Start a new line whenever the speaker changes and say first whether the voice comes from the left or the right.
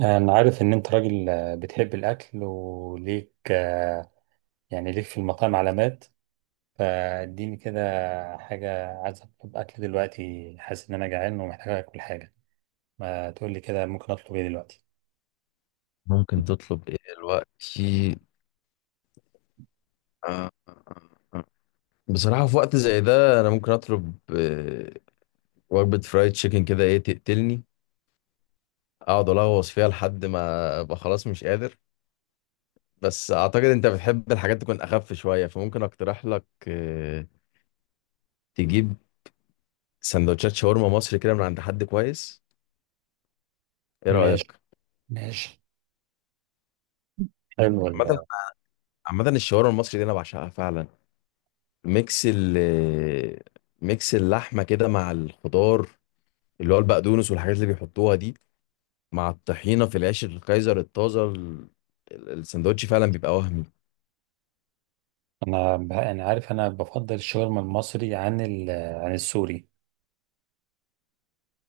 right: أنا عارف إن أنت راجل بتحب الأكل وليك يعني ليك في المطاعم علامات فاديني كده. حاجة عايز أطلب أكل دلوقتي، حاسس إن أنا جعان ومحتاج آكل حاجة. ما تقولي كده، ممكن أطلب إيه دلوقتي؟
left: ممكن تطلب ايه دلوقتي؟ آه، آه، آه. بصراحة في وقت زي ده انا ممكن اطلب وجبة فرايد تشيكن كده، ايه تقتلني، اقعد الغوص فيها لحد ما ابقى خلاص مش قادر. بس اعتقد انت بتحب الحاجات تكون اخف شوية، فممكن اقترح لك تجيب سندوتشات شاورما مصري كده من عند حد كويس. ايه
right: ماشي.
left: رأيك؟
right: ماشي. حلو.
left: عامة عامة الشاورما المصري دي انا بعشقها فعلا. ميكس ال آه، ميكس اللحمة كده مع الخضار، اللي هو البقدونس والحاجات اللي بيحطوها دي، مع الطحينة في العيش الكايزر الطازة، السندوتش فعلا بيبقى وهمي.
right: أنا بفضل الشاورما المصري عن السوري.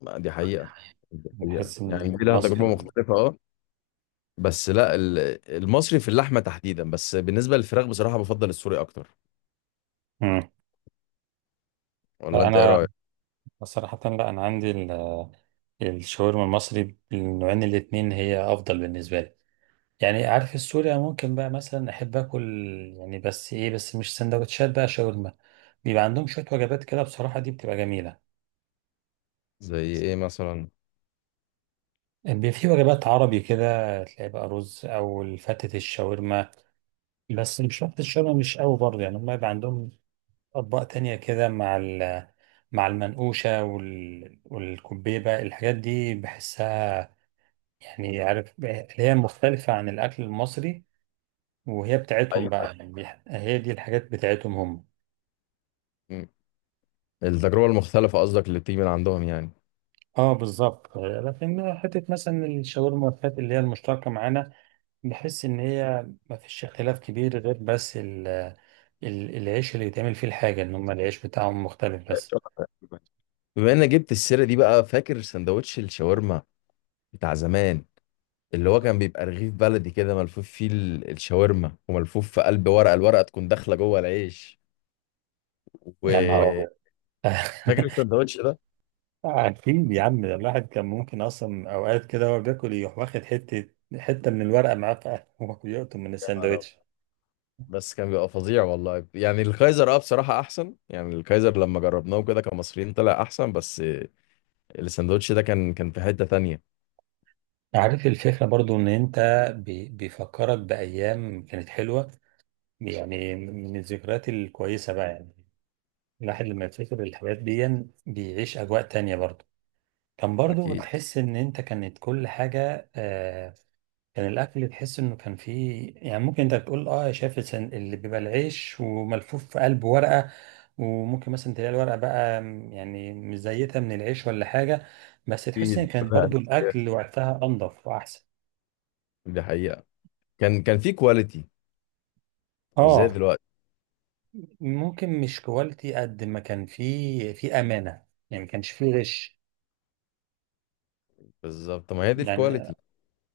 left: ما دي حقيقة، دي حقيقة
right: بحس إن
left: يعني، دي لها تجربة
right: المصري.
left: مختلفة اه. بس لا، المصري في اللحمة تحديدا، بس بالنسبة للفراخ بصراحة بفضل السوري أكتر.
right: مم.
left: ولا أنت إيه
right: فأنا
left: رأيك؟
right: صراحة لا، أنا عندي الشاورما المصري بالنوعين الاتنين هي أفضل بالنسبة لي. يعني عارف، السوريا ممكن بقى مثلا احب اكل، يعني بس ايه، بس مش سندوتشات بقى شاورما. بيبقى عندهم شويه وجبات كده بصراحه دي بتبقى جميله.
left: زي إيه مثلا؟
right: بيبقى في وجبات عربي كده، تلاقي بقى رز او فتة الشاورما، بس مش فتة الشاورما، مش قوي برضه. يعني هم يبقى عندهم اطباق تانية كده مع ال مع المنقوشه وال والكبيبه الحاجات دي بحسها يعني عارف اللي هي مختلفه عن الاكل المصري، وهي بتاعتهم
left: أيوة.
right: بقى. يعني هي دي الحاجات بتاعتهم هم.
left: م. التجربة المختلفة قصدك اللي بتيجي من عندهم يعني.
right: اه بالظبط. لكن حته مثلا الشاورما والفات، اللي هي المشتركه معانا، بحس ان هي ما فيش اختلاف كبير غير بس ال العيش اللي بيتعمل فيه الحاجه، ان هم العيش بتاعهم مختلف بس.
left: بما إنك جبت السيرة دي بقى، فاكر سندوتش الشاورما بتاع زمان؟ اللي هو كان بيبقى رغيف بلدي كده ملفوف فيه الشاورما، وملفوف في قلب ورقه، الورقه تكون داخله جوه العيش، و
right: يا نهار ابيض.
left: فاكر الساندوتش ده؟
right: عارفين يا عم، ده الواحد كان ممكن اصلا اوقات كده وهو بياكل يروح واخد حته من الورقه معاه في قلبه وهو بيقطم من
left: يا نهار أبيض.
right: الساندوتش.
left: بس كان بيبقى فظيع والله يعني، الكايزر اه بصراحه احسن يعني، الكايزر لما جربناه كده كمصريين طلع احسن. بس الساندوتش ده كان في حته تانية.
right: عارف الفكرة برضو، ان انت بيفكرك بأيام كانت حلوة، يعني من الذكريات الكويسة بقى يعني. الواحد لما يفتكر الحاجات دي بيعيش أجواء تانية برضه. كان برضه
left: اكيد.
right: تحس إن أنت كانت كل حاجة آه. كان الأكل تحس إنه كان فيه، يعني ممكن أنت بتقول، أه شايف اللي بيبقى العيش وملفوف في قلب ورقة، وممكن مثلا تلاقي الورقة بقى يعني مزيتها من العيش ولا حاجة، بس تحس إن
left: اكيد،
right: كانت برضه الأكل وقتها أنضف وأحسن.
left: دي حقيقه، كان في كواليتي، مش زي
right: أه.
left: دلوقتي.
right: ممكن مش كواليتي قد ما كان فيه في أمانة، يعني ما كانش فيه غش.
left: بالظبط، ما هي دي
right: يعني.
left: الكواليتي.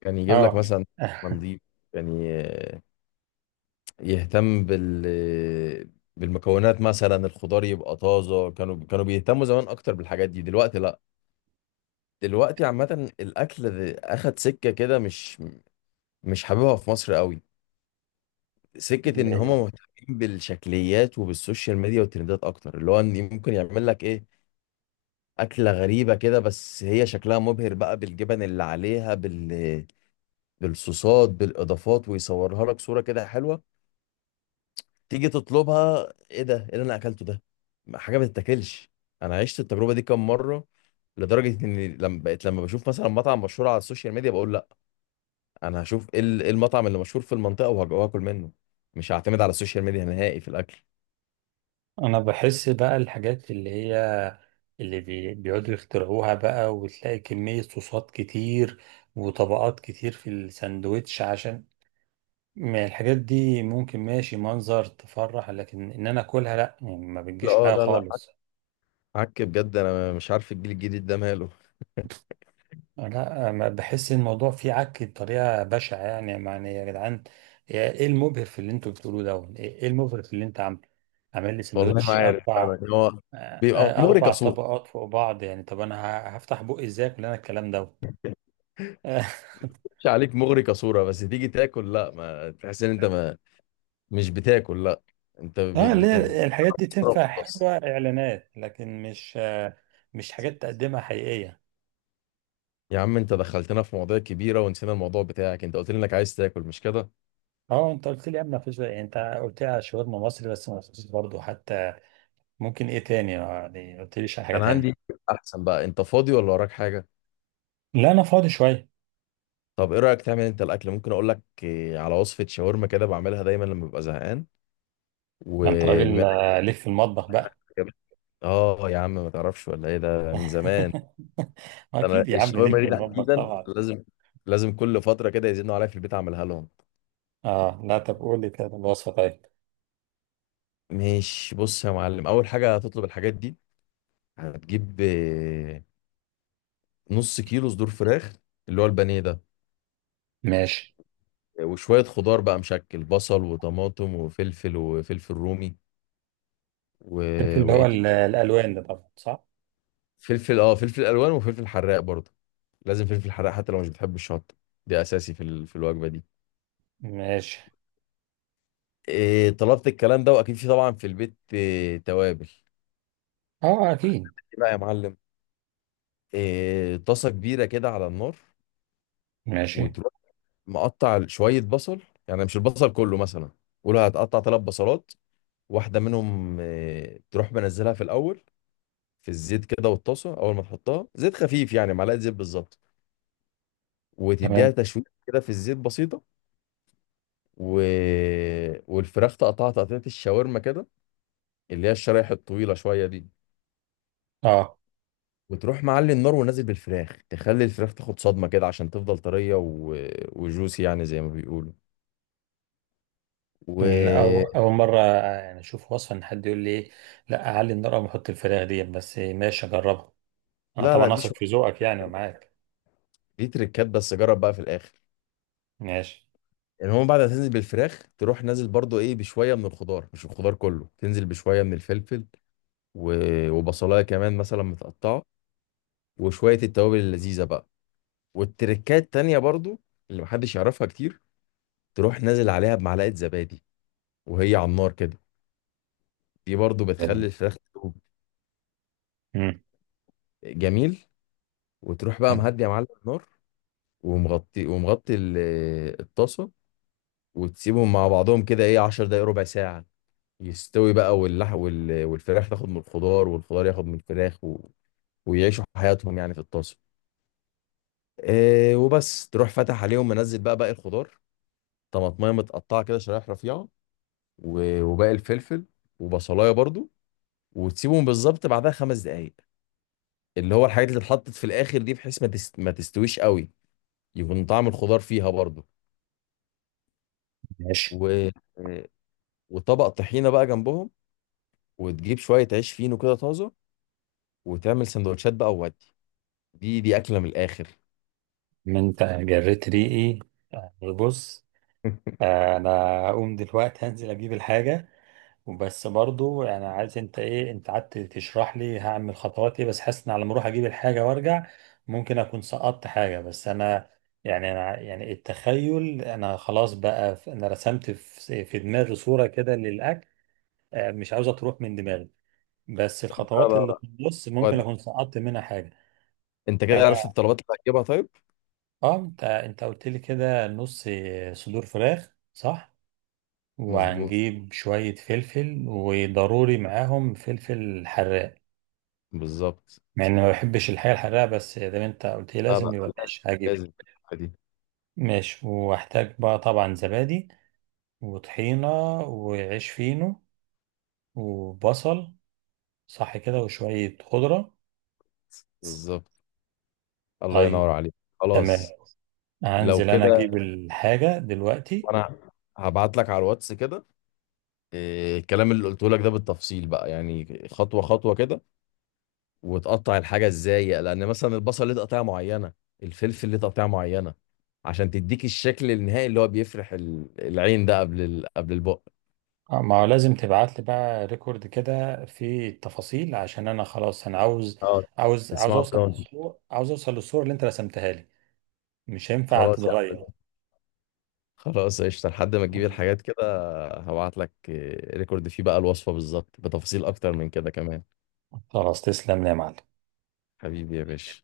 left: كان يجيب لك
right: أه.
left: مثلا نضيف يعني، يهتم بالمكونات، مثلا الخضار يبقى طازه. كانوا بيهتموا زمان اكتر بالحاجات دي، دلوقتي لا. دلوقتي عامه الاكل اخد سكه كده، مش حاببها في مصر قوي. سكه ان هما مهتمين بالشكليات وبالسوشيال ميديا والترندات اكتر، اللي هو ان ممكن يعمل لك ايه اكله غريبه كده، بس هي شكلها مبهر بقى بالجبن اللي عليها بالصوصات بالاضافات، ويصورها لك صوره كده حلوه. تيجي تطلبها، ايه ده، ايه اللي انا اكلته ده؟ حاجه ما تتاكلش. انا عشت التجربه دي كام مره، لدرجه اني لما بشوف مثلا مطعم مشهور على السوشيال ميديا بقول لا، انا هشوف إيه المطعم اللي مشهور في المنطقه وهاكل منه، مش هعتمد على السوشيال ميديا نهائي في الاكل.
right: انا بحس بقى الحاجات اللي هي اللي بيقعدوا يخترعوها بقى، وتلاقي كمية صوصات كتير وطبقات كتير في الساندوتش، عشان ما الحاجات دي ممكن ماشي منظر تفرح، لكن ان انا اكلها لا، يعني ما
left: لا،
right: بتجيش
left: اه،
right: معايا
left: لا، لا،
right: خالص.
left: عك بجد، انا مش عارف الجيل الجديد ده ماله.
right: لا، ما بحس الموضوع فيه عك بطريقة بشعة. يعني يعني يا جدعان، ايه المبهر في اللي انتوا بتقولوه ده؟ ايه المبهر في اللي انت عامله؟ عامل لي
left: والله ما
right: ساندوتش
left: عارف،
right: اربع،
left: انا هو بيبقى مغري
right: اربع
left: كصوره.
right: طبقات فوق بعض. يعني طب انا هفتح بقي ازاي؟ كل انا الكلام دوت. اه.
left: مش عليك، مغري كصوره بس تيجي تاكل لا، ما تحس ان انت ما مش بتاكل لا، انت
right: اللي هي الحاجات دي
left: بتتفرج
right: تنفع
left: بس.
right: حلوه اعلانات، لكن مش مش حاجات تقدمها حقيقيه.
left: يا عم انت دخلتنا في مواضيع كبيرة ونسينا الموضوع بتاعك، انت قلت لي انك عايز تاكل مش كده؟
right: اه انت قلت لي قبل مفيش، يعني انت قلت لي على شاورما مصري، بس ما قلتليش برضه حتى ممكن ايه تاني يعني ما قلتليش على حاجه
left: انا عندي،
right: تانية.
left: احسن بقى، انت فاضي ولا وراك حاجة؟
right: لا انا فاضي شويه.
left: طب ايه رأيك تعمل انت الاكل؟ ممكن اقول لك على وصفة شاورما كده بعملها دايما لما ببقى زهقان.
right: ما انت
left: وبما
right: راجل
left: انك
right: ليك في المطبخ بقى.
left: جابت، اه يا عم، ما تعرفش ولا ايه، ده من زمان. انا
right: اكيد يا عم، ليك
left: الشاورما
right: في
left: دي
right: المطبخ
left: تحديدا
right: طبعا.
left: لازم، لازم كل فترة كده يزنوا عليا في البيت اعملها لهم.
right: اه لا، طب قول لي كده الوصفه طيب.
left: ماشي، بص يا معلم، اول حاجة هتطلب الحاجات دي. هتجيب نص كيلو صدور فراخ اللي هو البانيه ده،
right: ماشي.
left: وشوية خضار بقى مشكل: بصل وطماطم وفلفل وفلفل رومي، و...
right: في اللي
left: وايه
right: هو
left: كده،
right: الالوان ده طبعا، صح.
left: فلفل، اه، فلفل الوان وفلفل حراق برضه. لازم فلفل حراق حتى لو مش بتحب الشطة، دي اساسي في الوجبة دي.
right: ماشي.
left: إيه، طلبت الكلام ده، واكيد في طبعا في البيت إيه، توابل.
right: اه اكيد.
left: ايه بقى يا معلم، إيه، طاسة كبيرة كده على النار،
right: ماشي.
left: وتروح مقطع شوية بصل، يعني مش البصل كله مثلا، قول هتقطع ثلاث بصلات، واحدة منهم إيه تروح منزلها في الأول في الزيت كده. والطاسه اول ما تحطها زيت خفيف يعني معلقه زيت بالظبط، وتديها
right: تمام.
left: تشويق كده في الزيت بسيطه. و... والفراخ تقطعها تقطيعه الشاورما كده، اللي هي الشرايح الطويله شويه دي.
right: اه
left: وتروح معلي النار ونازل بالفراخ، تخلي الفراخ تاخد صدمه كده عشان تفضل طريه وجوسي يعني زي ما بيقولوا. و
right: الأول، أول مرة يعني أشوف وصفة إن حد يقول لي لا أعلي النار أو أحط الفراخ دي، بس ماشي أجربها. أنا
left: لا لا،
right: طبعا
left: دي
right: أثق في
left: شويه
right: ذوقك يعني، ومعاك.
left: دي تريكات بس، جرب بقى في الاخر.
right: ماشي.
left: يعني هو بعد ما تنزل بالفراخ تروح نازل برضو ايه بشويه من الخضار، مش الخضار كله، تنزل بشويه من الفلفل و... وبصلايه كمان مثلا متقطعه، وشوية التوابل اللذيذة بقى. والتركات تانية برضو اللي محدش يعرفها كتير، تروح نازل عليها بمعلقة زبادي وهي على النار كده، دي برضو بتخلي
right: تمام.
left: الفراخ تدوب.
right: مم.
left: جميل. وتروح بقى
right: تمام.
left: مهدي يا معلم النار، ومغطي الطاسة، وتسيبهم مع بعضهم كده ايه 10 دقايق، ربع ساعة، يستوي بقى والفراخ تاخد من الخضار والخضار ياخد من الفراخ، ويعيشوا حياتهم يعني في الطاسة. إيه، وبس تروح فاتح عليهم منزل بقى باقي الخضار، طماطمية متقطعة كده شرايح رفيعة، وباقي الفلفل وبصلايه برضو، وتسيبهم بالظبط بعدها 5 دقايق، اللي هو الحاجات اللي اتحطت في الاخر دي بحيث ما تستويش قوي، يكون طعم الخضار فيها برضو.
right: ماشي.
left: و... وطبق طحينه بقى جنبهم، وتجيب شويه عيش فينو كده طازه، وتعمل سندوتشات بقى وودي. دي اكله من الاخر.
right: ما أنت جريت ريقي. يعني بص، أنا هقوم دلوقتي هنزل أجيب الحاجة. وبس برضو، يعني عايز انت ايه، انت قعدت تشرح لي هعمل خطوات ايه، بس حاسس ان على ما اروح اجيب الحاجه وارجع ممكن اكون سقطت حاجه. بس انا يعني انا يعني التخيل، انا خلاص بقى انا رسمت في دماغي صوره كده للاكل، مش عاوزه تروح من دماغي، بس
left: لا
right: الخطوات
left: لا
right: اللي
left: لا،
right: في النص ممكن
left: ودي،
right: اكون سقطت منها حاجه.
left: انت
right: فانا
left: كده عرفت الطلبات اللي هتجيبها، طيب.
right: اه، انت قلت لي كده نص صدور فراخ، صح؟
left: مظبوط،
right: وهنجيب شويه فلفل، وضروري معاهم فلفل حراق.
left: بالظبط.
right: مع اني ما بحبش الحاجه الحراقه، بس زي ما انت قلت لي
left: لا لا،
right: لازم يبقى ماشي هجيب.
left: لازم، لازم، دي
right: ماشي. واحتاج بقى طبعا زبادي، وطحينه، وعيش فينو، وبصل. صح كده؟ وشويه خضره.
left: بالظبط. الله
right: طيب.
left: ينور عليك.
right: تمام.
left: خلاص. لو
right: هنزل انا
left: كده،
right: اجيب الحاجه دلوقتي.
left: وانا هبعت لك على الواتس كده الكلام اللي قلته لك ده بالتفصيل بقى، يعني خطوه خطوه كده، وتقطع الحاجه ازاي، لان مثلا البصل ليه تقطيعه معينه، الفلفل ليه تقطيعه معينه، عشان تديك الشكل النهائي اللي هو بيفرح العين ده قبل البق.
right: ما هو لازم تبعت لي بقى ريكورد كده في التفاصيل، عشان انا خلاص انا عاوز،
left: اه.
right: عاوز عاوز
left: اسمها
right: اوصل
left: براوني.
right: للصور عاوز اوصل للصور اللي انت رسمتها لي، مش هينفع
left: خلاص يا
right: تتغير.
left: عم، خلاص قشطه لحد ما تجيب الحاجات كده، هبعت لك ريكورد فيه بقى الوصفه بالظبط، بتفاصيل اكتر من كده كمان.
right: خلاص، تسلم لي يا معلم.
left: حبيبي يا باشا.